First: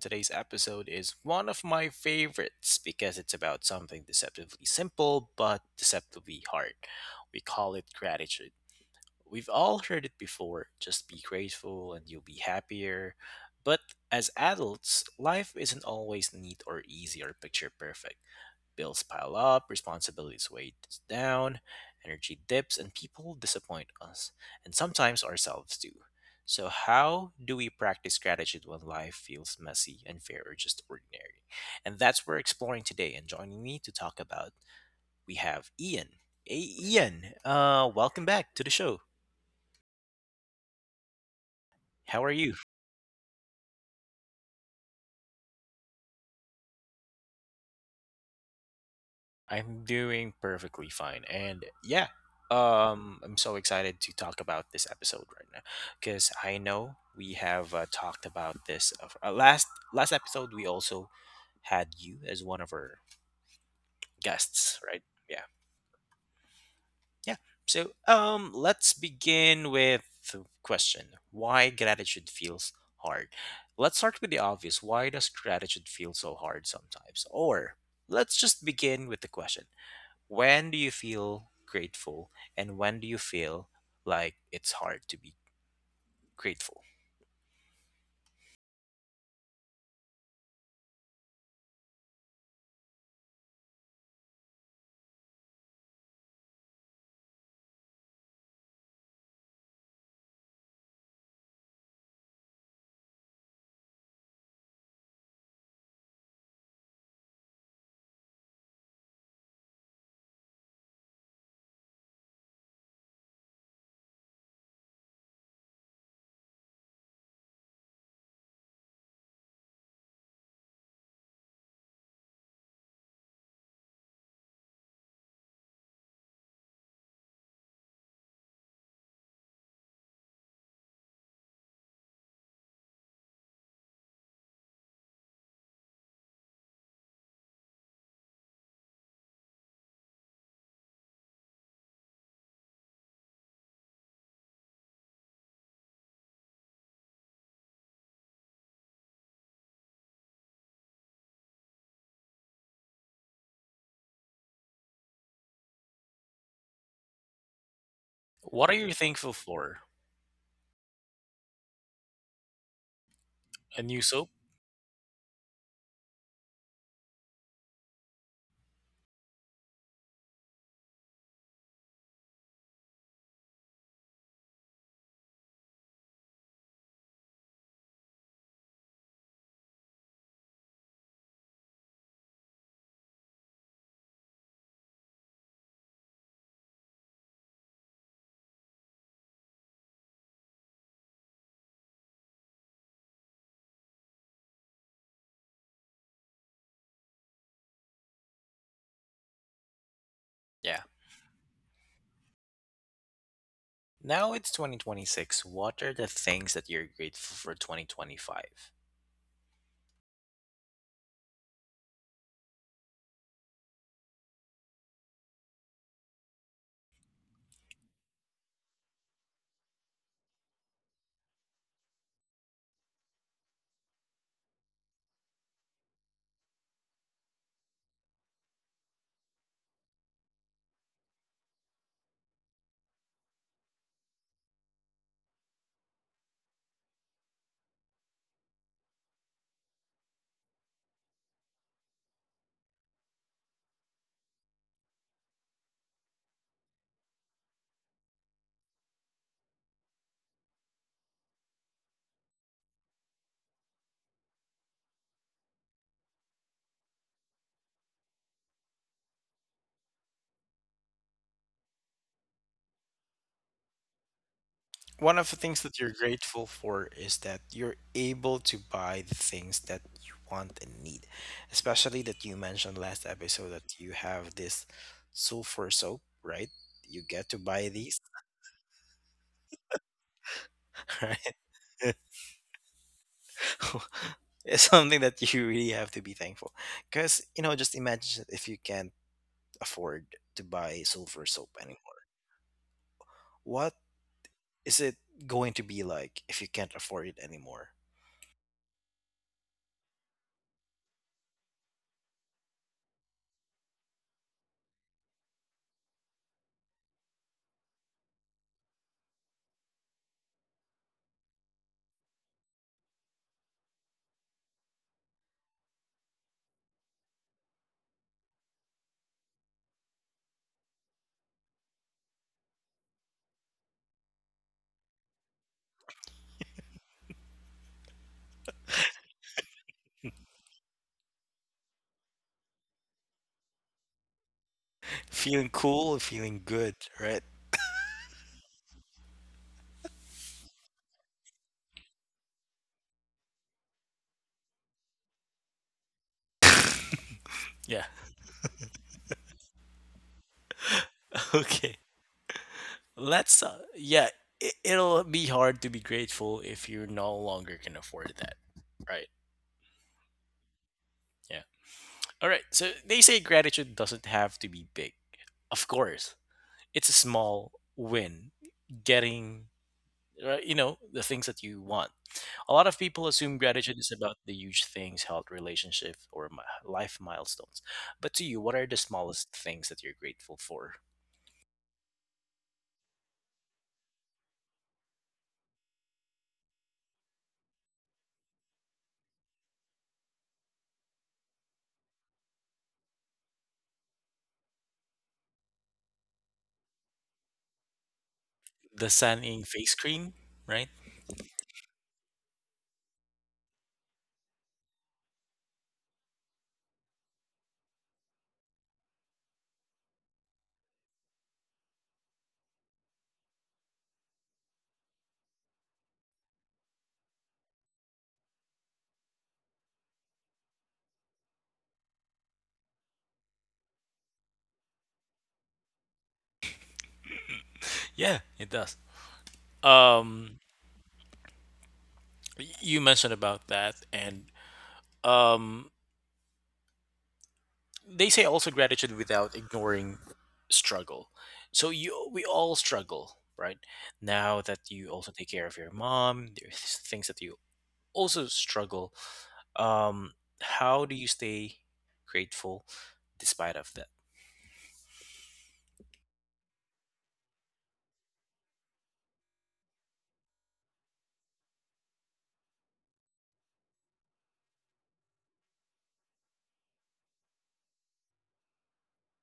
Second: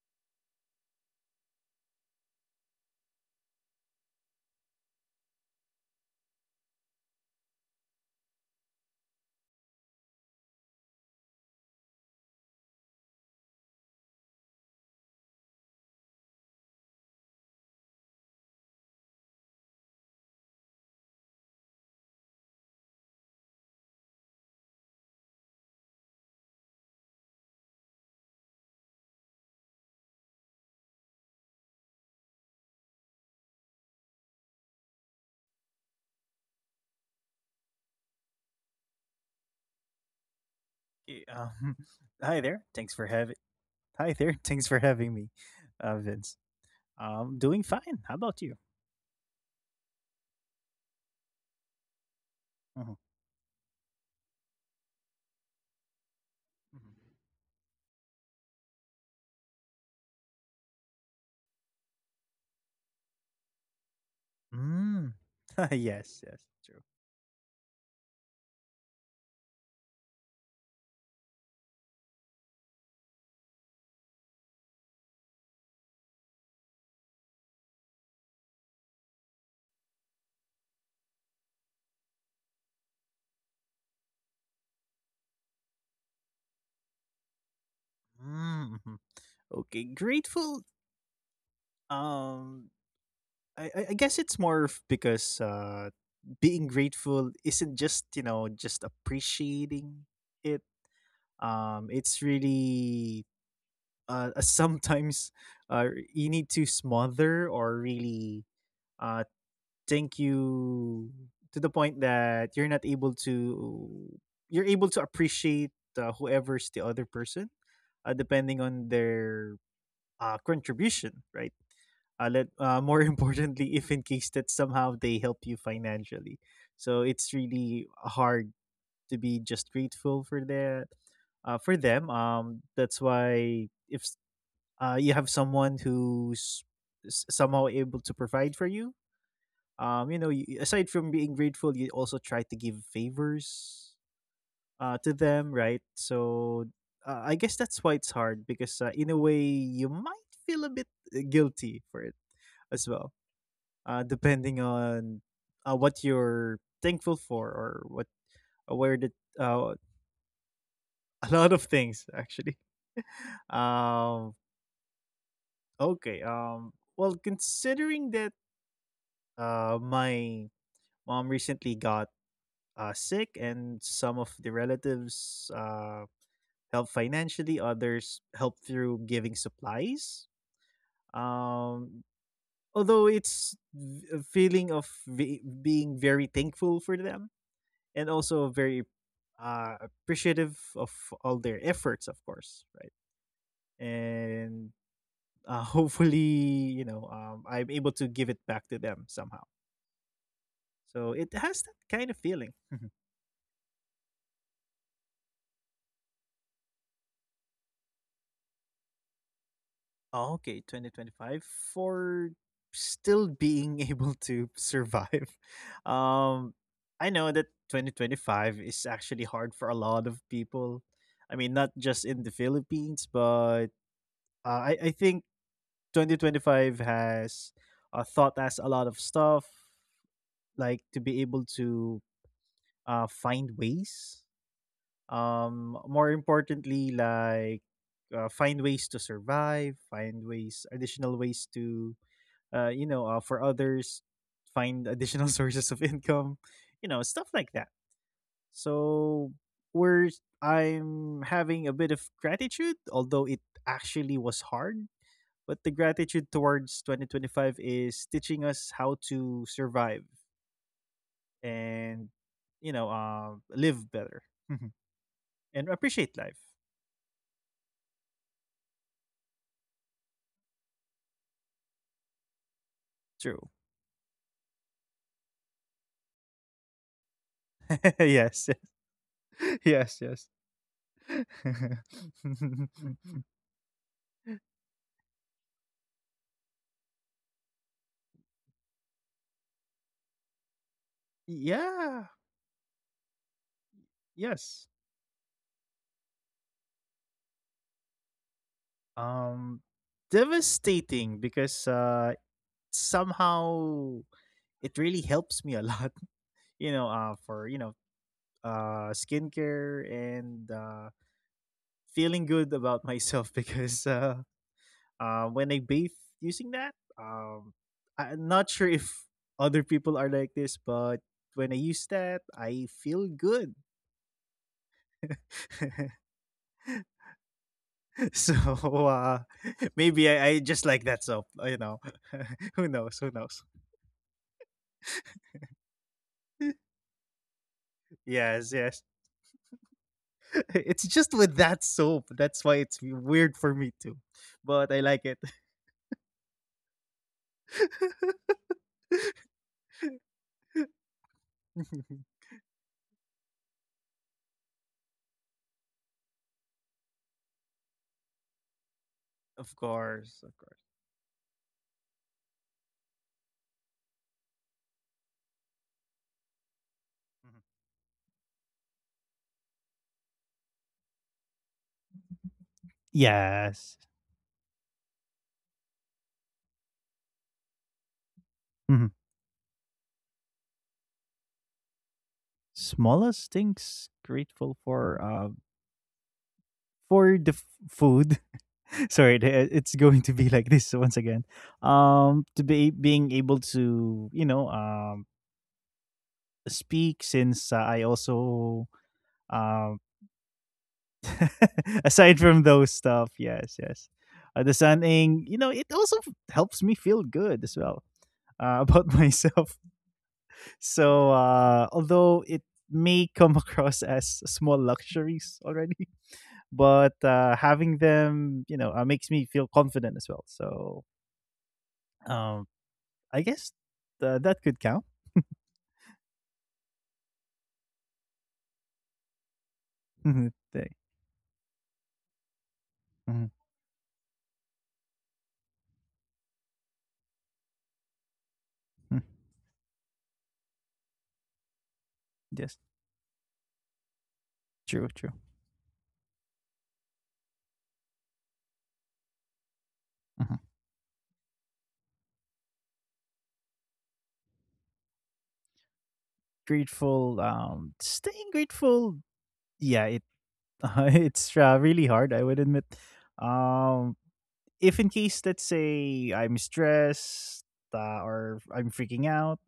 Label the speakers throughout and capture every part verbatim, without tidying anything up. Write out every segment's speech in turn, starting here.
Speaker 1: today's episode is one of my favorites because it's about something deceptively simple but deceptively hard. We call it gratitude. We've all heard it before, just be grateful and you'll be happier. But as adults, life isn't always neat or easy or picture perfect. Bills pile up, responsibilities weigh us down, energy dips, and people disappoint us, and sometimes ourselves too. So, how do we practice gratitude when life feels messy, unfair, or just ordinary? And that's what we're exploring today. And joining me to talk about, we have Ian. Hey, Ian, uh, welcome back to the show.
Speaker 2: Yeah, Um,
Speaker 1: How are
Speaker 2: hi
Speaker 1: you?
Speaker 2: there. Thanks for having. Hi there. Thanks for having me, uh, Vince. Um, doing fine. How about you?
Speaker 1: I'm doing perfectly fine. And yeah,
Speaker 2: Mhm,
Speaker 1: um, I'm so excited to talk about this episode right now because I
Speaker 2: mhm.
Speaker 1: know we have uh, talked about this uh, f- uh, last last episode. We also had you as one of our guests, right?
Speaker 2: Mm.
Speaker 1: Yeah,
Speaker 2: yes. Yes. True.
Speaker 1: yeah. So um, let's begin with the question: why gratitude feels hard? Let's start with the obvious. Why does gratitude feel so hard sometimes? Or let's just begin with the question, when do you feel grateful and when do you feel like it's hard to be grateful?
Speaker 2: Mm, mhm. Okay. Grateful. Um, I, I I guess it's more of because uh, being grateful isn't just you know just appreciating it. Um, it's really uh uh, sometimes uh you need to smother or really uh, think you to the point that you're not able to you're able to appreciate uh, whoever's the other person, uh, depending on their uh, contribution, right? uh, let uh, More importantly, if in case that somehow they help you financially, so it's really hard to be just grateful for that, uh, for them. Um that's why if s- uh, you have someone who's s- somehow able to provide for you, um you know you, aside from being grateful, you also try to give favors uh to them, right? So uh, I guess that's why it's hard, because uh, in a way you might feel a bit uh, guilty for it as well, uh depending on uh, what you're thankful for or what uh,
Speaker 1: What are
Speaker 2: where the
Speaker 1: you thankful
Speaker 2: uh,
Speaker 1: for?
Speaker 2: a lot of things, actually.
Speaker 1: A new
Speaker 2: Um
Speaker 1: soap?
Speaker 2: okay um well, considering that uh my mom recently got uh, sick, and some of the relatives uh, help financially, others help through giving supplies. Um, although it's v- a feeling of v- being very thankful for them, and also very uh, appreciative of all their efforts, of course, right? And uh, hopefully, you know, um, I'm able to give it back to them somehow.
Speaker 1: Yeah.
Speaker 2: So it has that kind of feeling.
Speaker 1: Now it's twenty twenty-six. What are the things that you're grateful for twenty twenty-five?
Speaker 2: Oh, okay. twenty twenty-five, for still being able to survive. Um, I know that twenty twenty-five is actually hard for a lot of people. I mean, not just in the Philippines, but uh, I I think twenty twenty-five has uh, taught us a lot of stuff, like to be able to uh find ways. Um, more importantly, like uh, find ways to survive, find ways, additional ways to uh, you know, uh, for others, find additional sources of income, you know, stuff like that. So we're I'm having a bit of gratitude, although it actually was hard. But the gratitude towards twenty twenty-five is teaching us how to survive and, you know, uh, live better
Speaker 1: One of the
Speaker 2: and
Speaker 1: things that you're
Speaker 2: appreciate life.
Speaker 1: grateful for is that you're able to buy the things that you want and need. Especially that you mentioned last
Speaker 2: True.
Speaker 1: episode that you have this sulfur soap, right? You get to buy these,
Speaker 2: Yes. Yes. Yes.
Speaker 1: right?
Speaker 2: Yes.
Speaker 1: It's something that you really have to be thankful, because you know, just imagine if you can't afford to buy sulfur soap anymore.
Speaker 2: Yeah.
Speaker 1: What
Speaker 2: Yes.
Speaker 1: is it going to be like if you can't afford it anymore?
Speaker 2: Um, devastating, because uh, somehow it really helps me a lot. You know, uh, for you know, uh, skincare and uh, feeling good about myself, because uh, uh, when I bathe using that, um, I'm not sure if other people are like this, but when I use that, I feel good. So uh, maybe I, I just like that soap. You know, who knows? Who knows?
Speaker 1: Feeling cool, feeling good, right?
Speaker 2: Yes, yes. It's just with that soap. That's why it's weird for me too. But I like it.
Speaker 1: Yeah. Okay. Let's. Uh, yeah. It, it'll be hard to be grateful if you no longer can afford that. Right.
Speaker 2: Of course, of course.
Speaker 1: Yeah. All right. So they say gratitude doesn't have to be big. Of course, it's a
Speaker 2: Mhm.
Speaker 1: small win. Getting, right? You know, the things that you want. A lot of people assume gratitude
Speaker 2: Yes.
Speaker 1: is about the huge things, health, relationship, or mi- life milestones. But to you, what are the
Speaker 2: Mhm.
Speaker 1: smallest things that you're grateful for?
Speaker 2: Smallest things grateful for, uh for the f- food. Sorry, the- uh, it's going to be like this once again. Um to be being able to, you know, um, speak, since uh, I also
Speaker 1: The sunning
Speaker 2: um
Speaker 1: face cream, right?
Speaker 2: aside from those stuff, yes, yes. Uh, the sunning, you know, it also f- helps me feel good as well, uh, about myself. So, uh, although it may come across as small luxuries already, but uh, having them, you know, uh, makes me feel confident as well. So, um, I guess uh, that could count.
Speaker 1: Yeah, it does. Um,
Speaker 2: They-
Speaker 1: y- you
Speaker 2: mhm,
Speaker 1: mentioned about that, and um, they say also
Speaker 2: mhm.
Speaker 1: gratitude without ignoring struggle. So you, we
Speaker 2: Yes,
Speaker 1: all struggle, right? Now that
Speaker 2: true, true.
Speaker 1: you also take care of your mom, there's things that you also struggle.
Speaker 2: Mhm.
Speaker 1: Um, how do you stay grateful despite of that?
Speaker 2: Grateful, um, staying grateful. Yeah, it Uh, it's uh, really hard, I would admit. Um, if in case, let's say, I'm stressed, uh, or I'm freaking out,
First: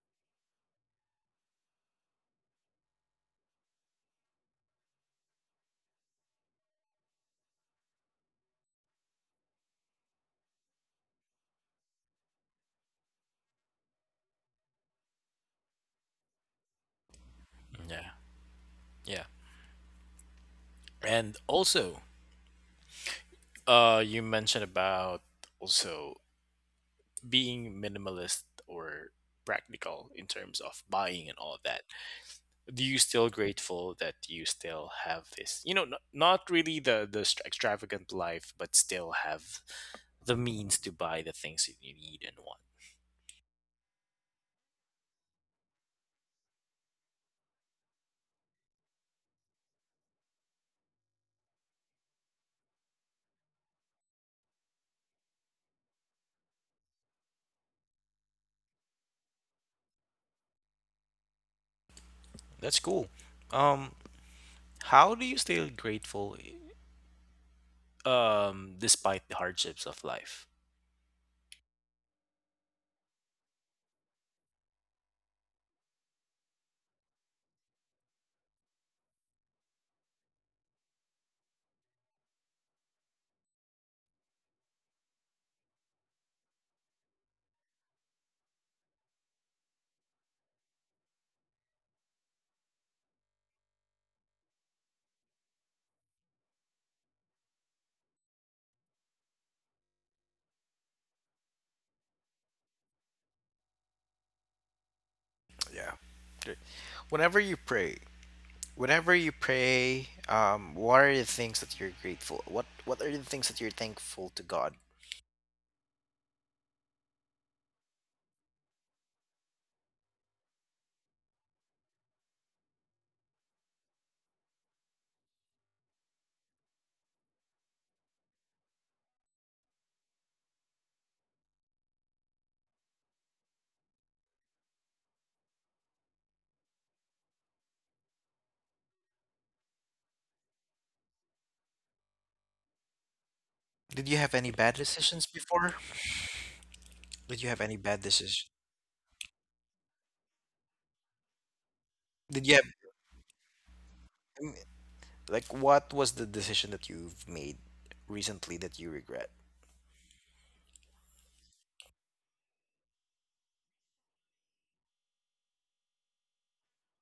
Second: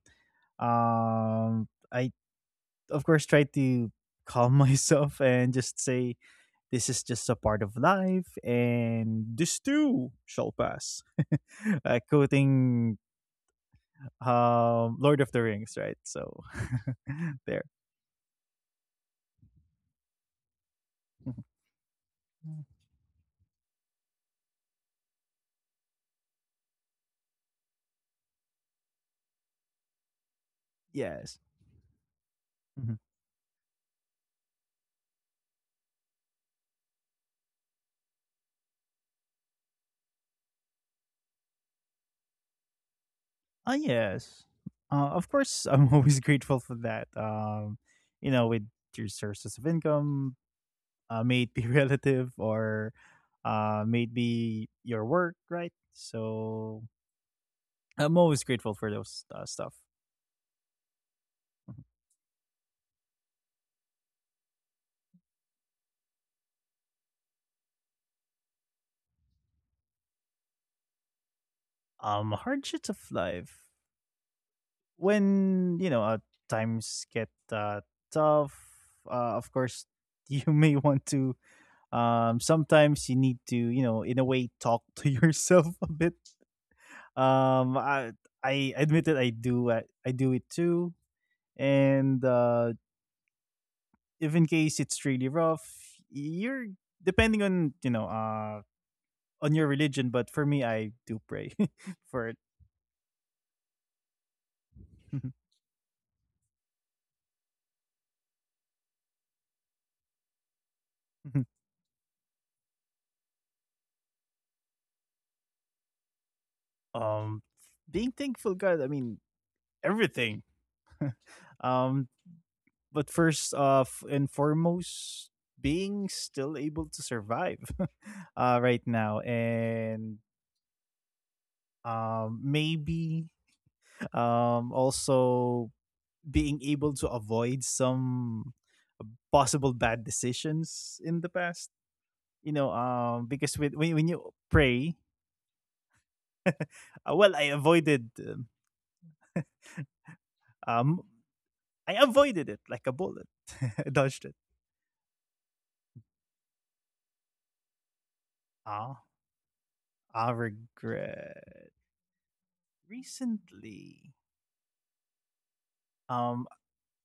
Speaker 2: um, I of course try to calm myself and just say, "This is just a part of life, and this too shall pass." uh, quoting um, Lord of the Rings, right? So there.
Speaker 1: Yeah, yeah. And also,
Speaker 2: Mhm.
Speaker 1: uh, you mentioned about also being minimalist or practical in terms of buying and
Speaker 2: Yes.
Speaker 1: all that. Do
Speaker 2: Mm-hmm.
Speaker 1: you still grateful that you still have this, you know, n- not really the the str- extravagant life, but still have the means to buy the things that you need and want?
Speaker 2: Ah, yes. Uh, of course, I'm always grateful for that. Um, you know, with your sources of income, uh, may it be relative or uh, may it be your work, right? So I'm always grateful for those uh, stuff.
Speaker 1: That's cool. Um, how do you stay grateful um despite the hardships of life?
Speaker 2: Mm-hmm. Um, hardships of life. When, you know, uh, times get uh, tough, uh, of course, you may want to, um, sometimes you need to, you know, in a way, talk to yourself a bit. Um, I I admit that I do I, I do it too, and uh, if in case it's really rough, you're depending on, you know uh on your religion. But for me, I do pray for it.
Speaker 1: Yeah. Great. Whenever you pray, whenever you pray, um, what are the things that you're grateful? What What are the things that you're thankful to God?
Speaker 2: Um, being thankful, God, I mean everything. Um, but first off and foremost, being still able to survive uh right now, and um, maybe um, also being able to avoid some uh, possible bad decisions in the past. You know, um, because with, when when
Speaker 1: Did you
Speaker 2: you
Speaker 1: have any bad
Speaker 2: pray,
Speaker 1: decisions before?
Speaker 2: uh, well,
Speaker 1: Did you
Speaker 2: I
Speaker 1: have any bad
Speaker 2: avoided, um,
Speaker 1: decisions?
Speaker 2: um, I avoided
Speaker 1: Did
Speaker 2: it
Speaker 1: you
Speaker 2: like a bullet, I dodged it.
Speaker 1: have? Like, what was the decision that you've made recently that you
Speaker 2: Ah,
Speaker 1: regret?
Speaker 2: I regret recently. Um,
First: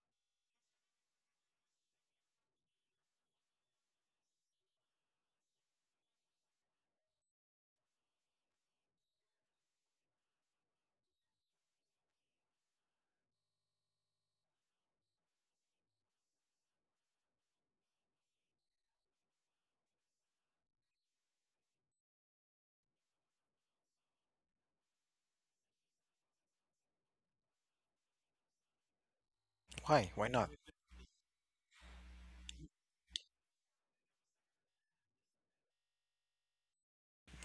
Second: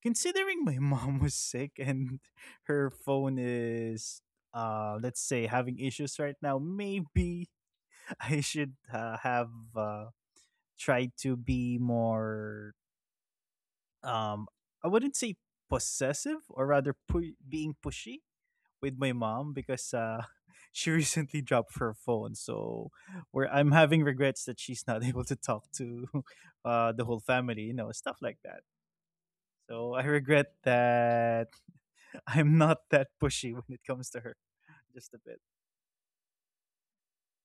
Speaker 2: considering my mom was sick, and her phone is, uh, let's say, having issues right now, maybe I should uh, have uh, try to be more um, I wouldn't say possessive, or rather pu- being pushy with my mom, because uh she recently dropped her phone, so where I'm having regrets that she's not able to talk to uh the whole family, you know, stuff like that. So I
Speaker 1: Why? Why not?
Speaker 2: regret that. I'm not that pushy when it comes to her. Just a bit.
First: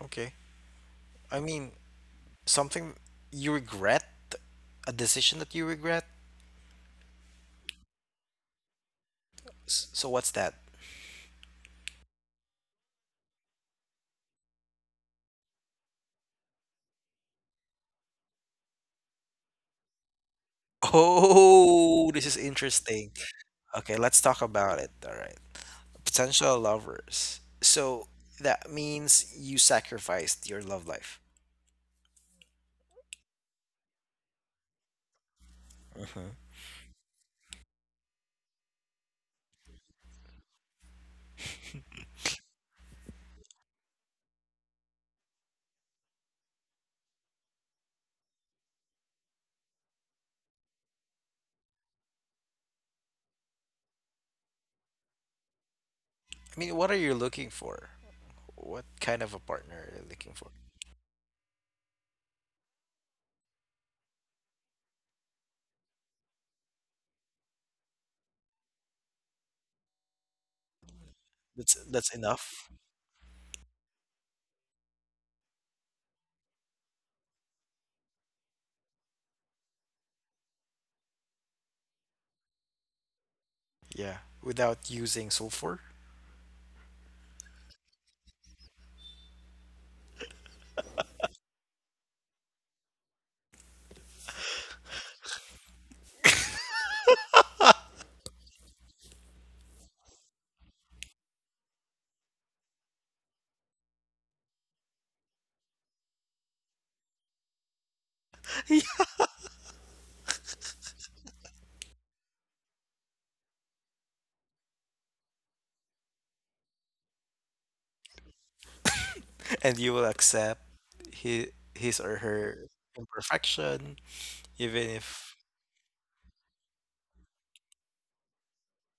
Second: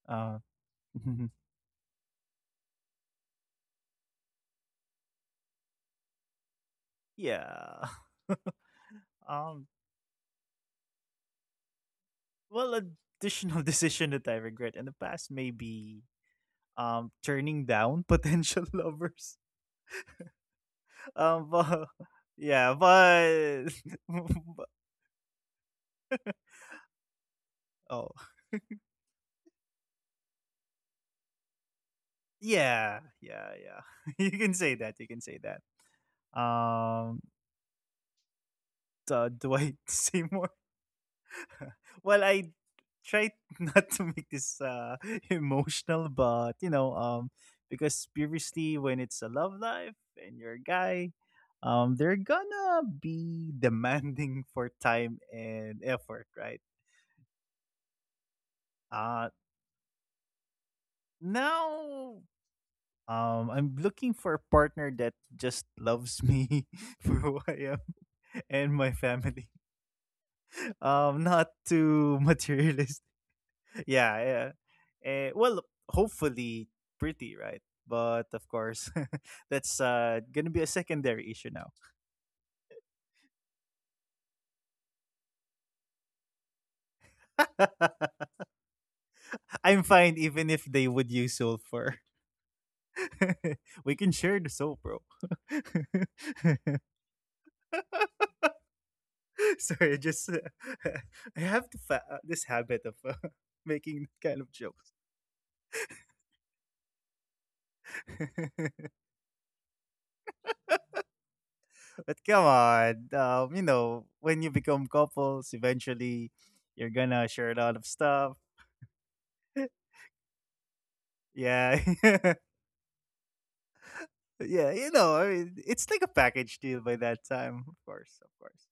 Speaker 1: Okay.
Speaker 2: uh
Speaker 1: I mean, something you regret? A decision that you regret?
Speaker 2: yeah. Um,
Speaker 1: S- So, what's that?
Speaker 2: well, additional decision that I regret in the past, maybe um, turning down potential lovers. Um, but
Speaker 1: Oh, this is
Speaker 2: yeah,
Speaker 1: interesting.
Speaker 2: but
Speaker 1: Okay, let's talk
Speaker 2: but-
Speaker 1: about it. All right. Potential lovers. So,
Speaker 2: oh,
Speaker 1: that means you sacrificed your love life.
Speaker 2: yeah, yeah, yeah. You can say that. You can say that.
Speaker 1: Hmm.
Speaker 2: Um, do, do I say more? Well, I try not to make this uh emotional, but you know, um, because previously, when it's a love life and you're a guy, um, they're gonna be demanding for time and effort,
Speaker 1: I
Speaker 2: right?
Speaker 1: mean, what are you looking for? What kind
Speaker 2: uh
Speaker 1: of a partner are you looking for?
Speaker 2: Now, um, I'm looking for a partner that just loves me for who I am, and my family. Um, not
Speaker 1: That's that's
Speaker 2: too
Speaker 1: enough.
Speaker 2: materialist. Yeah, yeah. Eh, well, hopefully pretty, right? But of course, that's uh gonna be a secondary issue now.
Speaker 1: Yeah, without using sulfur.
Speaker 2: I'm fine even if they would use soap for. We can share the soap, bro. Sorry, I just uh, I have to fa- uh, this habit of uh, making kind of jokes. But come on, um, you know, when you become couples, eventually you're gonna share a lot of stuff.
Speaker 1: And you will accept his,
Speaker 2: Yeah,
Speaker 1: his or her imperfection, even
Speaker 2: yeah, you
Speaker 1: if
Speaker 2: know, I mean, it's like a package deal by that time, of course, of course,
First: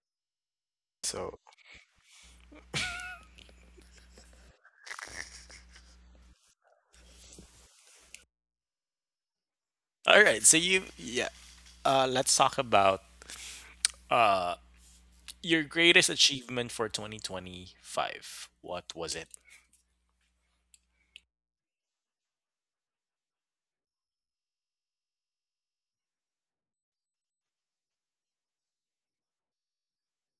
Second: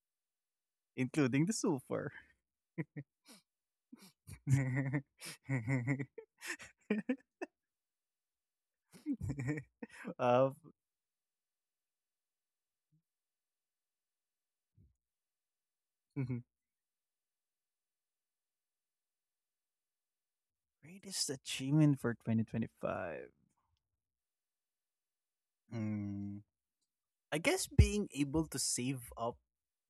Speaker 1: so.
Speaker 2: including the sulfur.
Speaker 1: All right, so
Speaker 2: um,
Speaker 1: you, yeah, uh let's talk about uh your greatest achievement for twenty twenty-five. What was it?
Speaker 2: greatest achievement for twenty twenty-five. I guess being able to save up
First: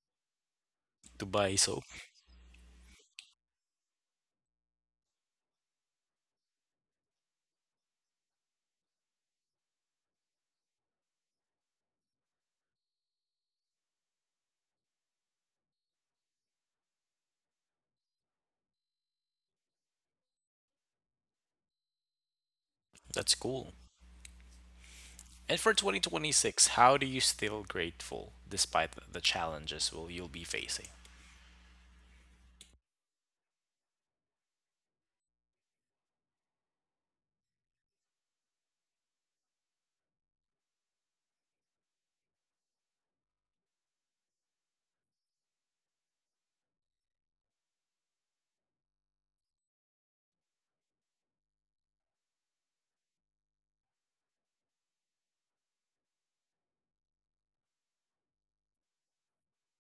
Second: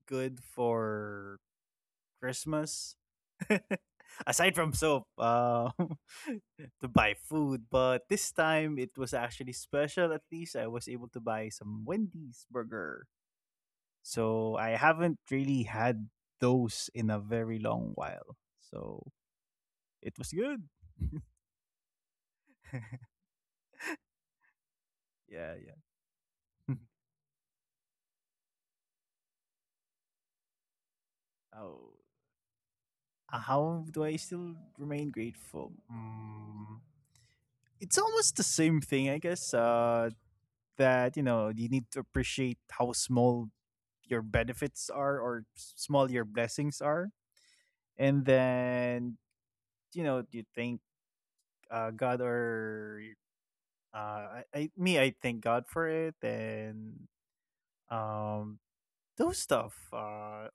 Speaker 2: good for
Speaker 1: Dubai, so
Speaker 2: Christmas. Aside from soap, uh, to buy food, but this time it was actually special. At least I was able to buy some Wendy's burger, so I haven't really had those in a very long while. So it was good.
Speaker 1: that's cool.
Speaker 2: Yeah, yeah.
Speaker 1: And for twenty twenty-six, how do you still grateful despite the the challenges will you'll be facing?
Speaker 2: Oh, how do I still remain grateful? Mm, it's almost the same thing, I guess. Uh, that, you know, you need to appreciate how small your benefits are, or s- small your blessings are, and then, you know, you thank uh, god, or uh, I, I me i thank god for it. And um, those stuff. Uh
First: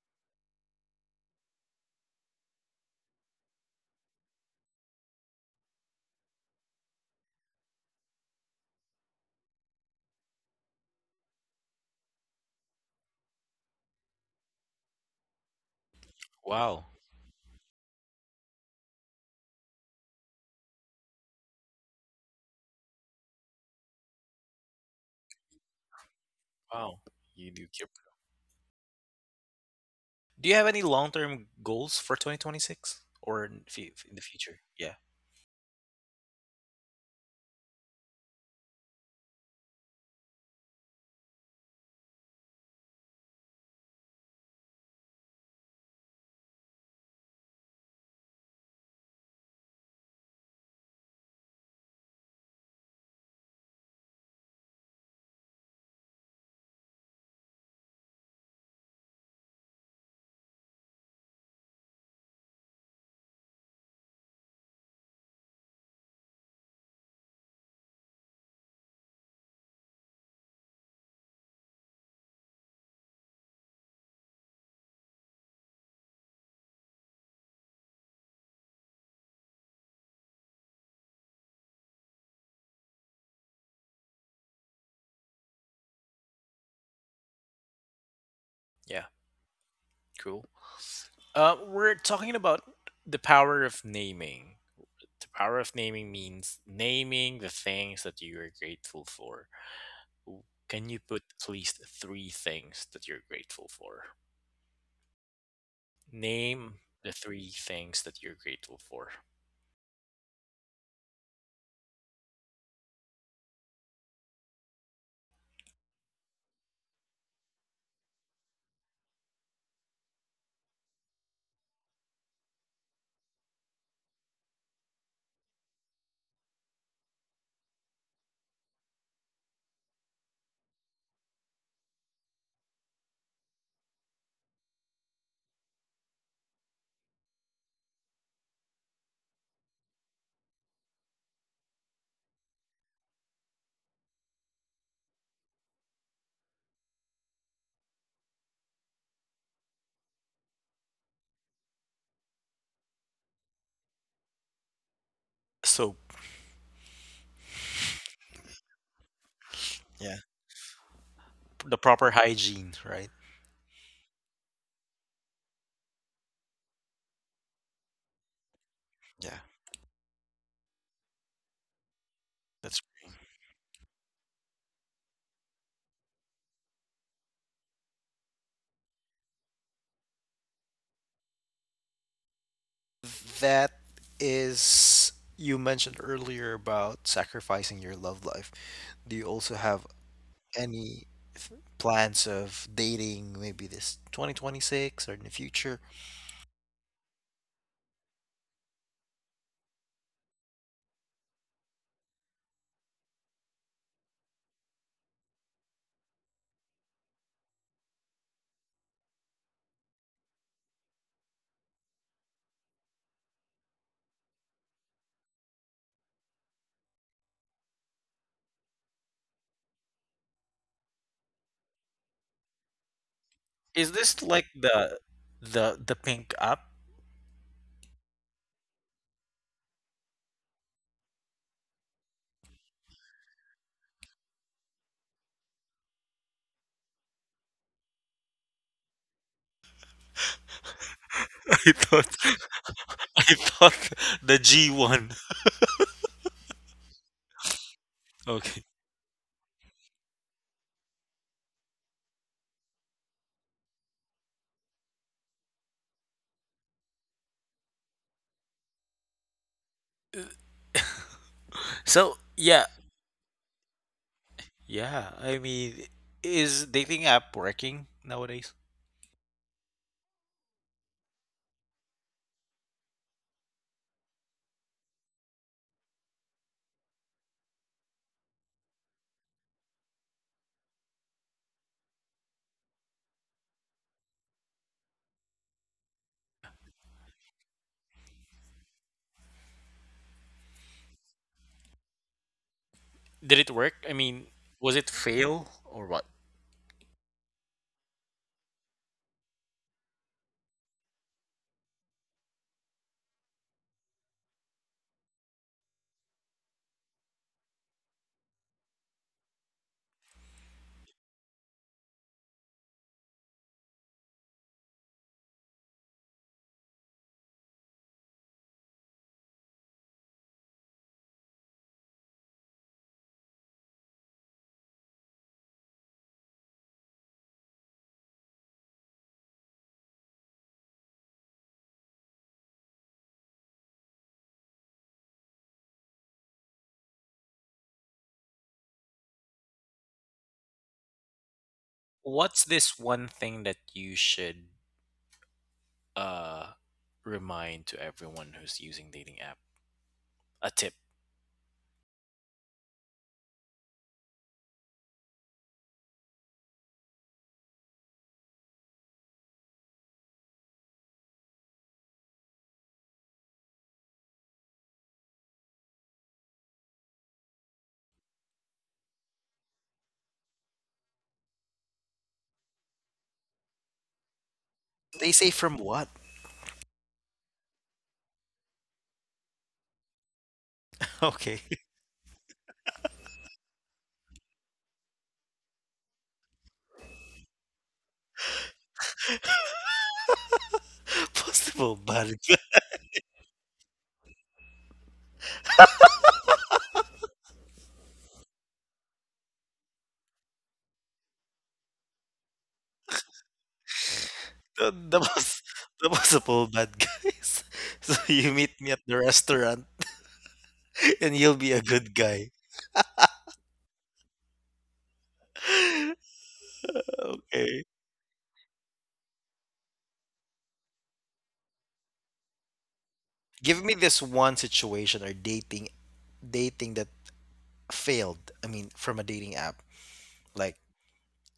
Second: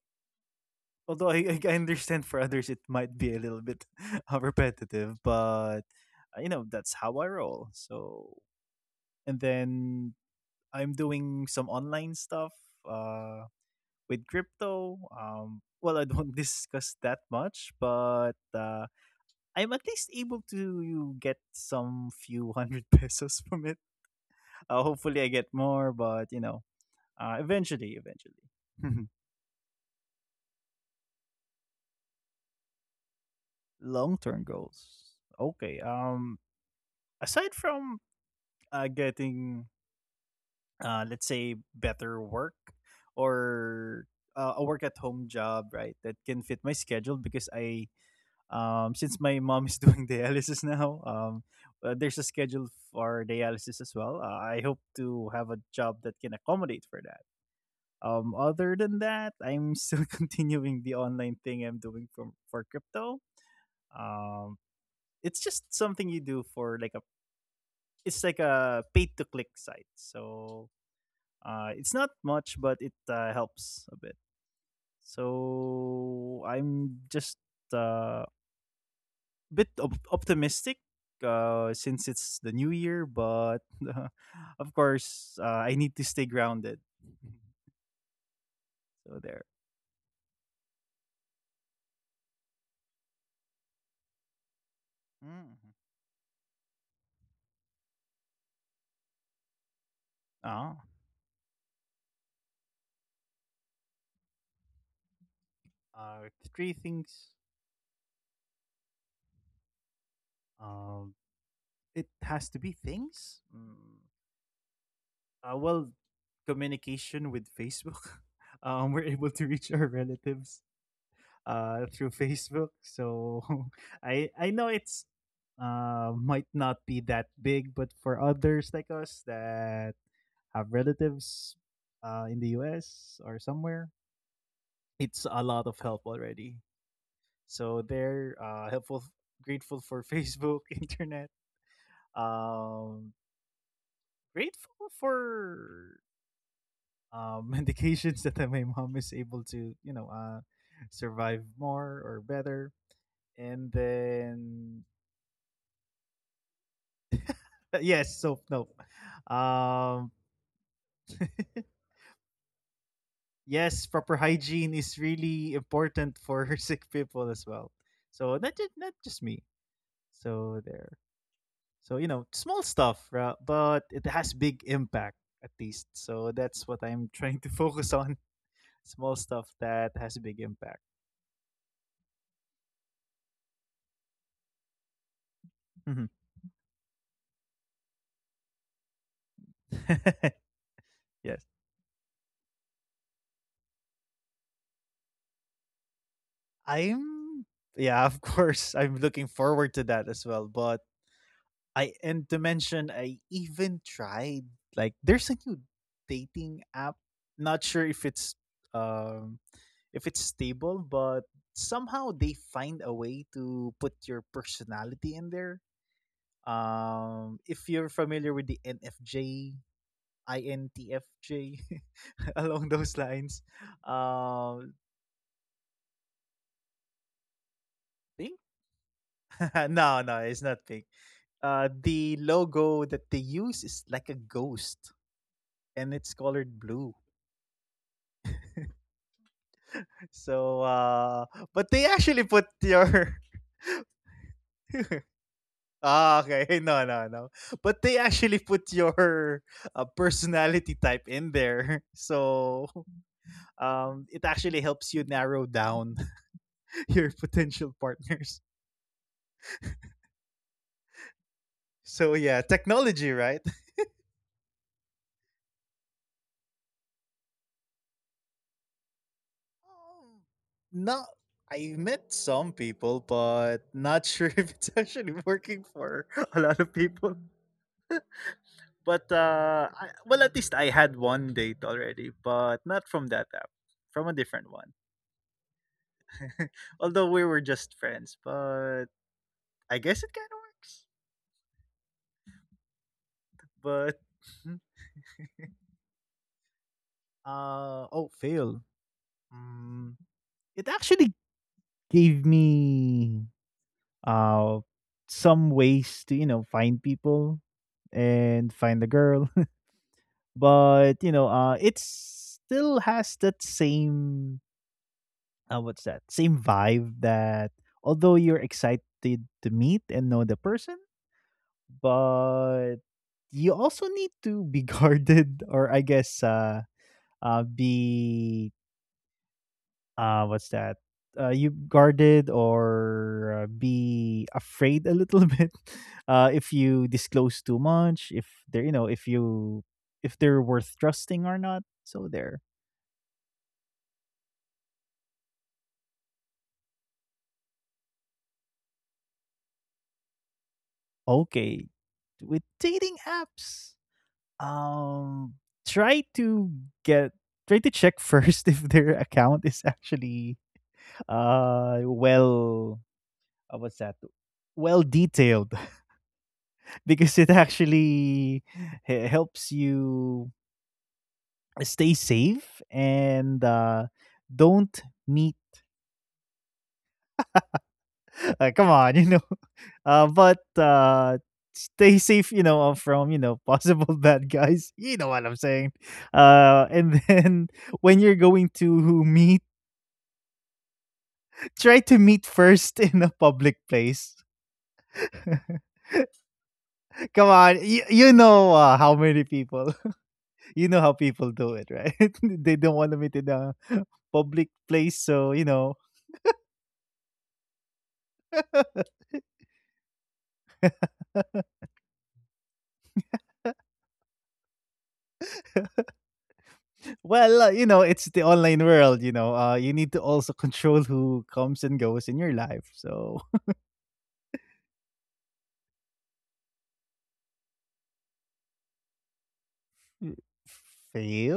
Speaker 2: although I, I understand for others it might be a little bit uh, repetitive, but uh, you know, that's how I roll. So, and then, I'm doing some online stuff uh with crypto. Um, well, I don't
Speaker 1: Wow.
Speaker 2: discuss that much, but uh, I'm at least able to get some few hundred pesos from it. Uh, hopefully I get more, but you know,
Speaker 1: Wow.
Speaker 2: uh,
Speaker 1: You do keep.
Speaker 2: eventually, eventually.
Speaker 1: Do you have any long-term goals for twenty twenty-six or in, f- in
Speaker 2: Long
Speaker 1: the
Speaker 2: term
Speaker 1: future? Yeah.
Speaker 2: goals. Okay. Um, aside from uh, getting, uh, let's say, better work, or uh, a work at home job, right, that can fit my schedule, because I— um, since my mom is doing dialysis now, um, uh, there's a schedule for dialysis as well. Uh, I hope to have a job that can accommodate for that. Um, other than that, I'm still continuing the online thing I'm doing from for crypto. Um, it's just something you do for like a it's like a paid to click site. So uh, it's not much, but it uh, helps a bit. So I'm just uh, bit op- optimistic, uh, since it's the new year, but of course, uh, I need to stay grounded.
Speaker 1: Yeah.
Speaker 2: So there.
Speaker 1: Cool. Uh, we're talking about the power of naming. The power
Speaker 2: Mm.
Speaker 1: of naming means naming the things that you are grateful for. W- Can
Speaker 2: Oh,
Speaker 1: you put at least three things that you're grateful for?
Speaker 2: Uh,
Speaker 1: Name
Speaker 2: three
Speaker 1: the
Speaker 2: things.
Speaker 1: three things that you're grateful for.
Speaker 2: Um, it has to be things. Mm. Uh, well, communication with Facebook. Um, we're able to reach our relatives uh, through Facebook. So I I know it's uh, might not be that big, but for others like us that have relatives uh, in the U S or somewhere, it's a lot of help already. So they're uh, helpful, grateful for Facebook, internet, um, grateful for um, medications that my mom is able to, you know, uh, survive more or better. And then,
Speaker 1: So,
Speaker 2: yes, soap, no.
Speaker 1: yeah,
Speaker 2: Um,
Speaker 1: the proper hygiene, right?
Speaker 2: yes, proper hygiene is really important for sick people as well. So not just, not just
Speaker 1: Yeah.
Speaker 2: me. So there. So you know, small
Speaker 1: That's
Speaker 2: stuff, ra- but it has big impact at least. So that's what I'm trying to focus on. Small stuff that has big impact.
Speaker 1: That is you mentioned
Speaker 2: Mhm.
Speaker 1: earlier about sacrificing your love life. Do you also have any f-
Speaker 2: Yes.
Speaker 1: plans of dating maybe this twenty twenty-six or in the future?
Speaker 2: I'm Yeah, of course. I'm looking forward to that as well, but I and to mention I even tried like there's a new dating app. Not sure if it's um if it's stable, but somehow they find a way to put your personality in there. Um, if you're familiar with the N F J, I N T F J, along those lines,
Speaker 1: Is this like
Speaker 2: um,
Speaker 1: the the the pink app?
Speaker 2: pink? No, no, it's not pink. Uh, the logo that they use is like a ghost, and it's colored blue. So, uh, but
Speaker 1: I
Speaker 2: they
Speaker 1: thought,
Speaker 2: actually put your
Speaker 1: I thought the G one.
Speaker 2: ah, okay, no, no, no. But they actually
Speaker 1: Okay.
Speaker 2: put your uh, personality type in there, so um, it actually helps you narrow down your potential partners. So
Speaker 1: So
Speaker 2: yeah,
Speaker 1: yeah,
Speaker 2: technology, right?
Speaker 1: yeah. I mean, is dating app working nowadays?
Speaker 2: Um, Not I met some people, but not sure if it's actually working for a lot of people. But uh, I, well, at least I had one date already, but not from that app, from a different one. Although we were just friends, but I guess it kind of works.
Speaker 1: Did it work? I
Speaker 2: But
Speaker 1: mean, was it fail or what?
Speaker 2: uh oh, fail. Mm, it actually gave me uh some ways to, you know, find people and find the girl, but you know, uh it still has that same uh, what's that same vibe that although you're excited to meet and know the person, but you also need to be guarded, or I guess uh uh be uh what's that uh you guarded, or uh, be afraid a little bit, uh if you disclose too much, if they're, you know, if you if they're worth trusting or not. So there.
Speaker 1: What's this one thing that you should uh remind to everyone who's using dating app? A tip.
Speaker 2: Okay, with dating apps, um try to get try to check first if their account is actually uh well uh, what's that well detailed, because it actually he- helps you stay safe, and uh, don't
Speaker 1: Stay safe
Speaker 2: meet.
Speaker 1: from what?
Speaker 2: Uh, come on, you know. Uh, but uh,
Speaker 1: Okay.
Speaker 2: stay safe, you know, uh, from, you know, possible bad guys. You know what I'm saying. Uh, and then when you're going to meet,
Speaker 1: Possible
Speaker 2: try to
Speaker 1: bad
Speaker 2: meet
Speaker 1: guy.
Speaker 2: first in a public place. Come on, you, you know, uh, how many people. You know how people do it, right? They don't want to meet in a public
Speaker 1: The
Speaker 2: place,
Speaker 1: the
Speaker 2: so
Speaker 1: most
Speaker 2: you know.
Speaker 1: the possible bad guys. So you meet me at the restaurant and you'll be a good guy.
Speaker 2: Well, uh,
Speaker 1: Okay.
Speaker 2: you know, it's the online world, you know. Uh, you need to also control who comes and goes in your life. So,
Speaker 1: Give me this one situation or dating dating that failed. I mean, from a dating app.
Speaker 2: mm.
Speaker 1: Like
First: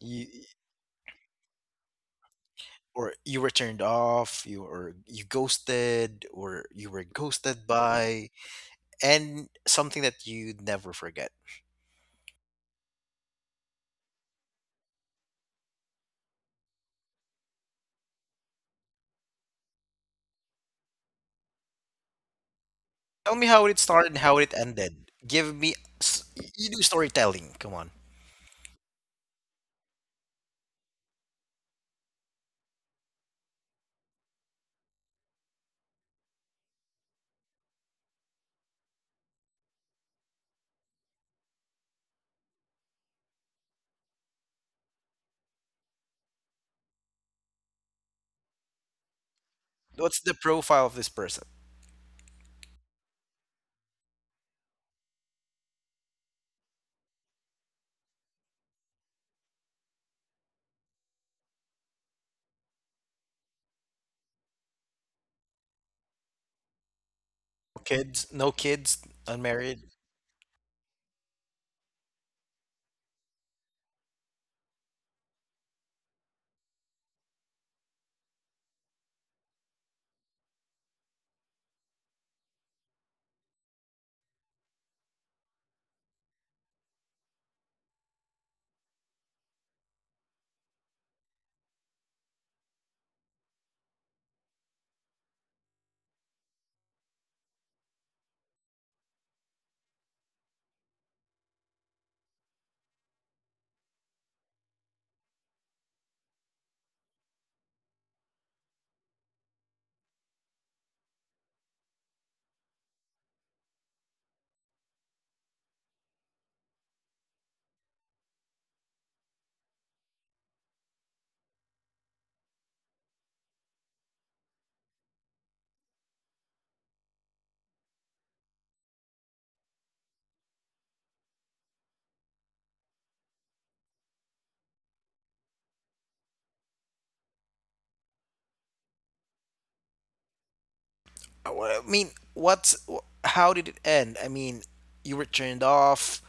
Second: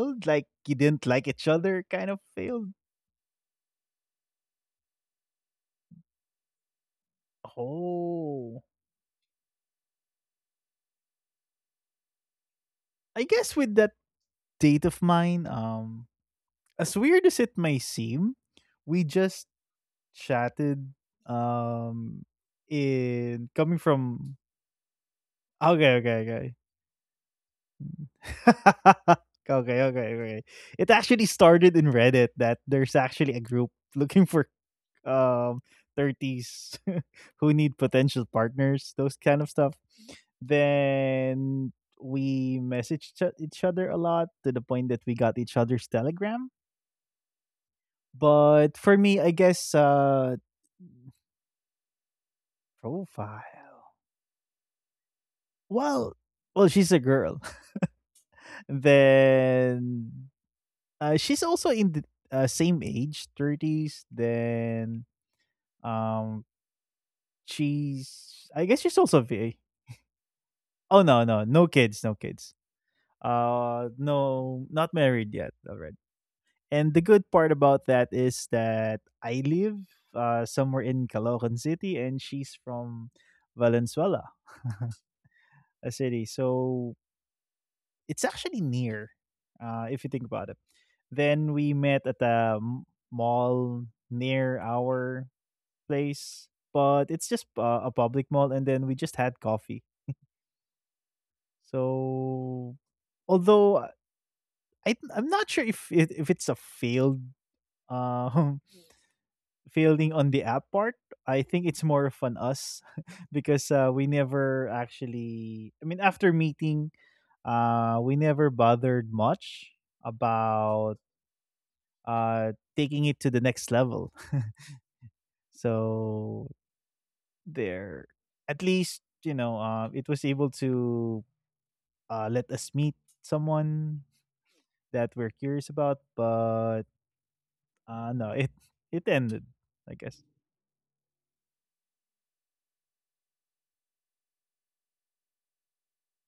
Speaker 1: you,
Speaker 2: Like, you didn't like each other, kind of failed?
Speaker 1: or you were turned off, you or you ghosted, or you were ghosted by,
Speaker 2: Oh.
Speaker 1: and something that you never forget.
Speaker 2: I guess with that date of mine, um, as weird as it may seem, we just chatted um
Speaker 1: Tell me
Speaker 2: in
Speaker 1: how it
Speaker 2: coming
Speaker 1: started and how
Speaker 2: from
Speaker 1: it ended. Give me,
Speaker 2: okay okay
Speaker 1: s-
Speaker 2: okay.
Speaker 1: you do storytelling. Come on.
Speaker 2: Okay, okay, okay, it actually started in reddit, that there's actually a group looking for um thirties who need potential partners, those kind of stuff. Then we messaged each each other a lot, to the point that we got each other's telegram. But for me, I guess
Speaker 1: What's the
Speaker 2: uh
Speaker 1: profile of this person?
Speaker 2: profile. Well, well, she's a girl. Then uh, she's also in the uh, same age, thirties. Then um
Speaker 1: No Kids? No kids?
Speaker 2: she's, I guess she's
Speaker 1: Unmarried?
Speaker 2: also V A. Oh no, no, no kids, no kids. Uh, no, not married yet already. And the good part about that is that I live uh, somewhere in Caloocan City, and she's from Valenzuela, a city. So it's actually near, uh, if you think about it. Then we met at a m- mall near our place, but it's just uh, a public mall, and then we just had coffee. So although I, I'm not sure if it, if it's a failed um failing on the app part, I think it's more of an us, because uh, we never actually, I mean, after meeting, uh we never bothered much about uh taking it to the next level. So there, at least you know, uh, it was able to uh, let us meet someone that we're curious about, but uh no it it ended, I guess.
Speaker 1: Uh, what- I mean, what's wh- how did it end? I mean, you were turned off.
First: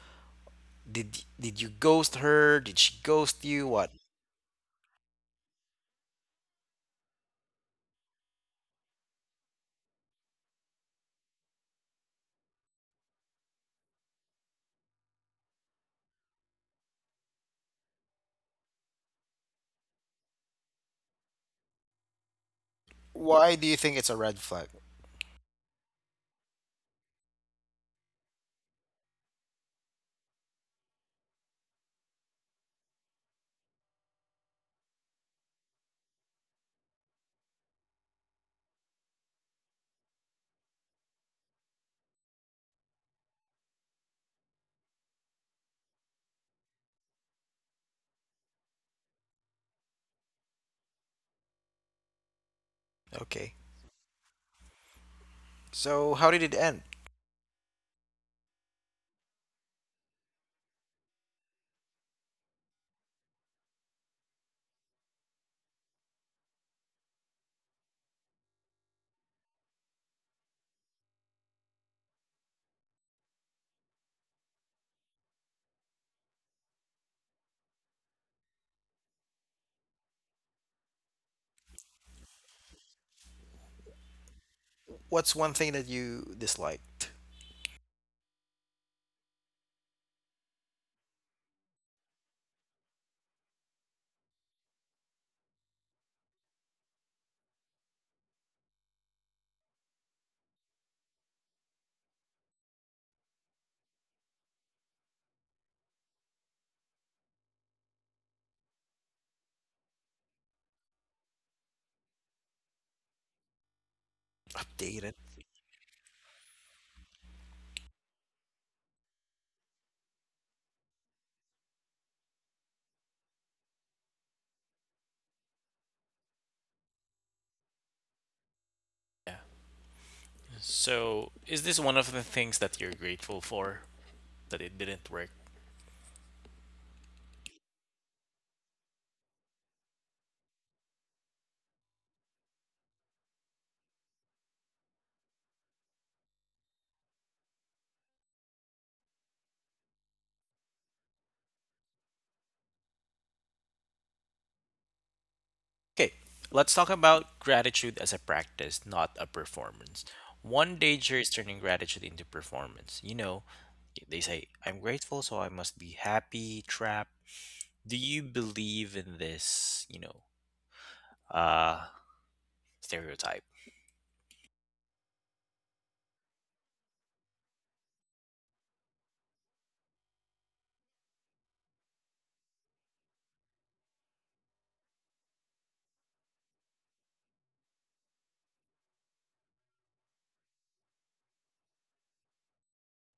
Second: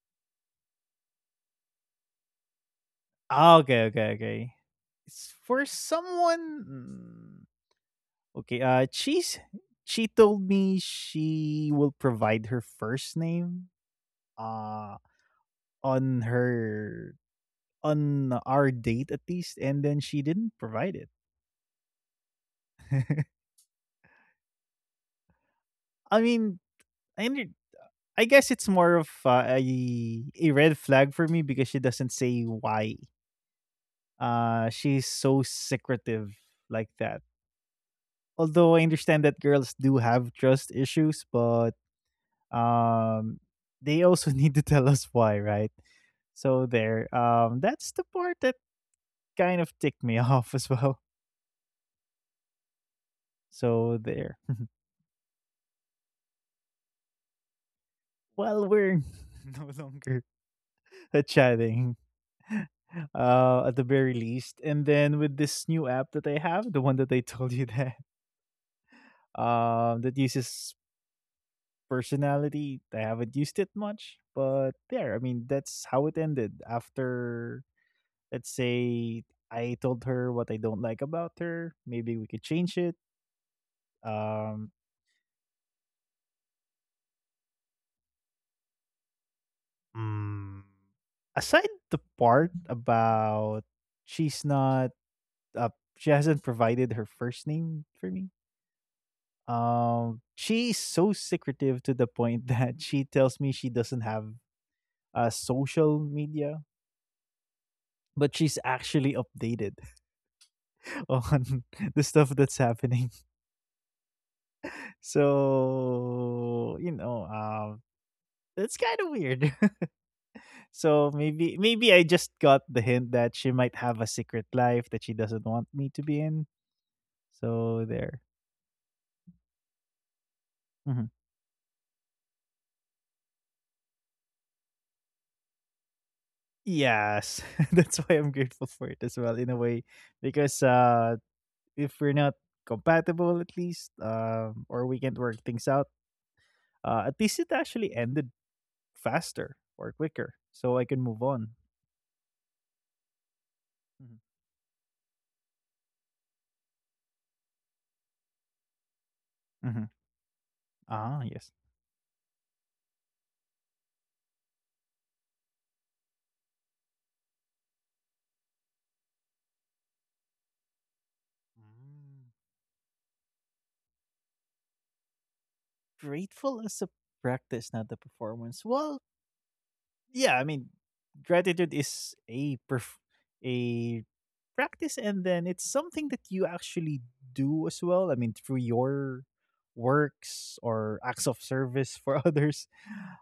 Speaker 1: Did y- did you ghost her? Did she ghost
Speaker 2: Ah,
Speaker 1: you? What?
Speaker 2: okay okay okay, s- for someone mm, okay uh she's, she told me she will provide her first name uh on her, on our date at least, and then she didn't provide it.
Speaker 1: Why?
Speaker 2: i mean i, under- I guess it's more of uh, a a red flag for me, because she doesn't say why, uh she's so secretive like that. Although I understand that girls do have trust issues, but um they also need to tell us why, right? So there, um that's the part that kind of ticked me off as well.
Speaker 1: Okay.
Speaker 2: So there.
Speaker 1: So how did it end?
Speaker 2: Well, we're no longer chatting, uh at the very least. And then with this new app that I have, the one that I told you that um that uses personality, I haven't used it much, but there, I mean, that's how it ended, after, let's say, I told her what I don't like about her. Maybe we could change it. Um,
Speaker 1: What's one thing that you disliked?
Speaker 2: mm, aside the part about, she's not, uh, she hasn't provided her first name for me. Um, she's so secretive to the point that she tells me she doesn't have uh, social media, but she's actually updated on the stuff that's happening.
Speaker 1: Updated.
Speaker 2: So you know, um, it's kind of weird. So maybe maybe I just got the hint that she might have a secret life that she doesn't want me to be in. So there. Mhm.
Speaker 1: So, is this one of the things that you're grateful for that it didn't work?
Speaker 2: Yes, that's why I'm grateful for it as well, in a way, because uh if we're not compatible, at least, um or we can't work things out, uh at least it actually ended faster or quicker so I can move on. Mhm.
Speaker 1: Okay, let's talk about gratitude as a practice, not a
Speaker 2: Mhm.
Speaker 1: performance. One danger
Speaker 2: Ah,
Speaker 1: is
Speaker 2: yes.
Speaker 1: turning gratitude into performance. You know, they say, I'm grateful, so I must be happy trap. Do you believe in this, you know, uh,
Speaker 2: Mm.
Speaker 1: stereotype?
Speaker 2: Grateful as a practice, not the performance. Well, yeah, I mean, gratitude is a perf- a practice, and then it's something that you actually do as well. I mean, through your works or acts of service for others.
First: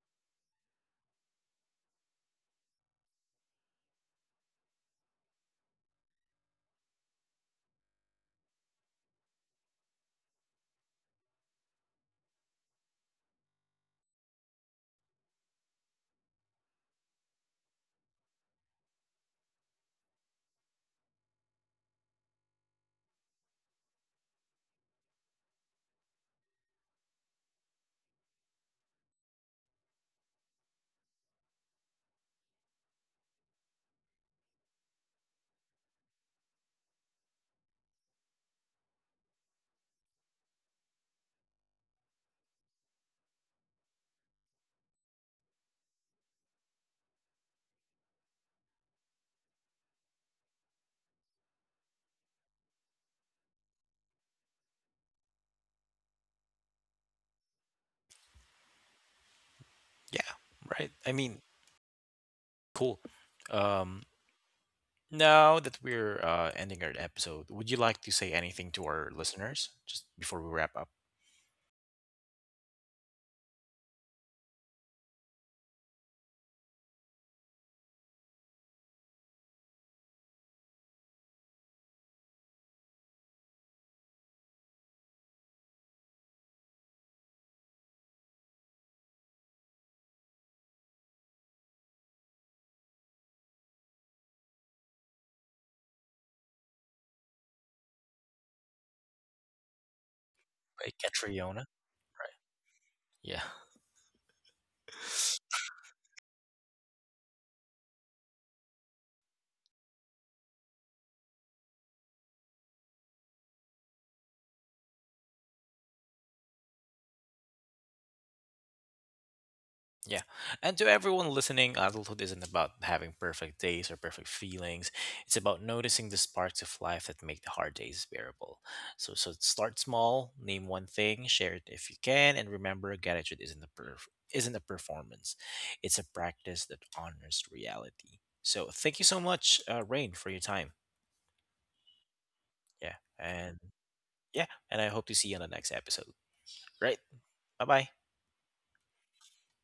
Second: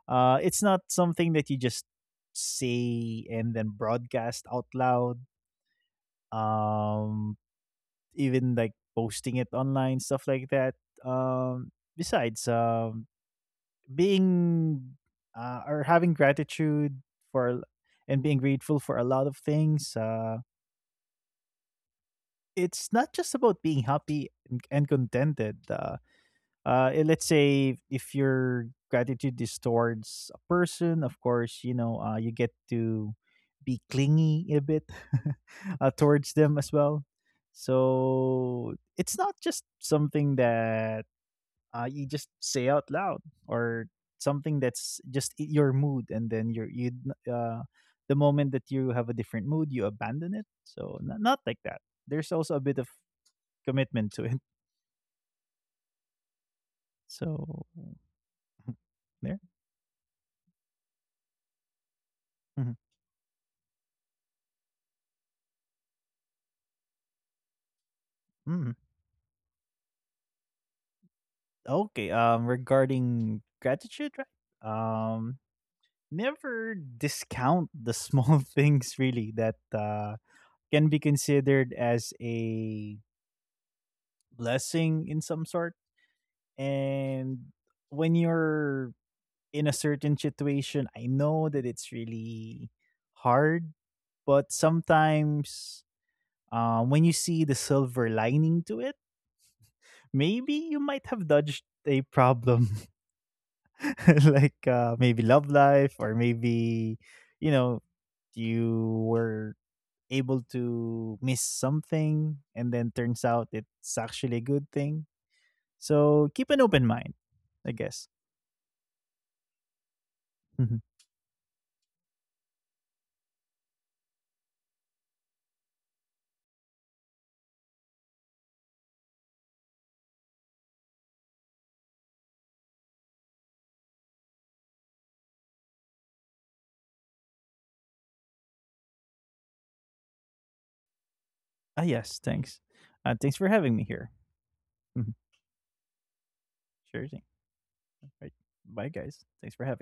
Speaker 2: Uh, it's not something that you just say and then broadcast out loud. Um, Even like posting it online, stuff like that. Um, besides, um, being uh, or having gratitude for and being grateful for a lot of things, uh, it's not just about being happy and, and contented. Uh, uh, eh, let's say if your gratitude is towards a person, of course, you know, uh, you get to be clingy a bit, uh, towards them as well. So it's not just something that uh, you just say out loud, or something that's just i- your mood, and then you're you, uh, the moment that you have a different mood you abandon it. So n- not like that. There's also a bit of commitment to it. So there.
Speaker 1: Yeah, right? I mean,
Speaker 2: Mhm.
Speaker 1: cool. Um, now that we're uh, ending our episode, would you like to say anything
Speaker 2: Mhm.
Speaker 1: to our listeners just before we wrap up?
Speaker 2: Okay, um regarding gratitude, right, um never discount the small things really, that uh can be considered as a blessing in some sort. And when you're in a certain situation, I know that it's really hard, but sometimes, uh, when you see the silver lining to it, maybe you
Speaker 1: By
Speaker 2: might have dodged
Speaker 1: Catriona?
Speaker 2: a
Speaker 1: Right.
Speaker 2: problem,
Speaker 1: Yeah.
Speaker 2: like, uh, maybe love life, or maybe, you know, you were able to miss something and then turns out it's actually a good thing. So keep an open mind, I guess.
Speaker 1: Yeah. And to everyone listening, adulthood isn't about having perfect days or perfect feelings. It's about noticing the sparks of life that make the hard days bearable. So, so start small, name one thing, share it if you can, and remember gratitude isn't a perf- isn't a performance. It's a practice that honors reality. So thank you so much, uh, Rain, for your time.
Speaker 2: Ah, yes, thanks.
Speaker 1: Yeah.
Speaker 2: Uh, thanks for
Speaker 1: And
Speaker 2: having me here.
Speaker 1: yeah, and I hope to see you on the next episode. Right?
Speaker 2: Sure thing.
Speaker 1: Bye-bye.
Speaker 2: Right. Bye, guys. Thanks for having me.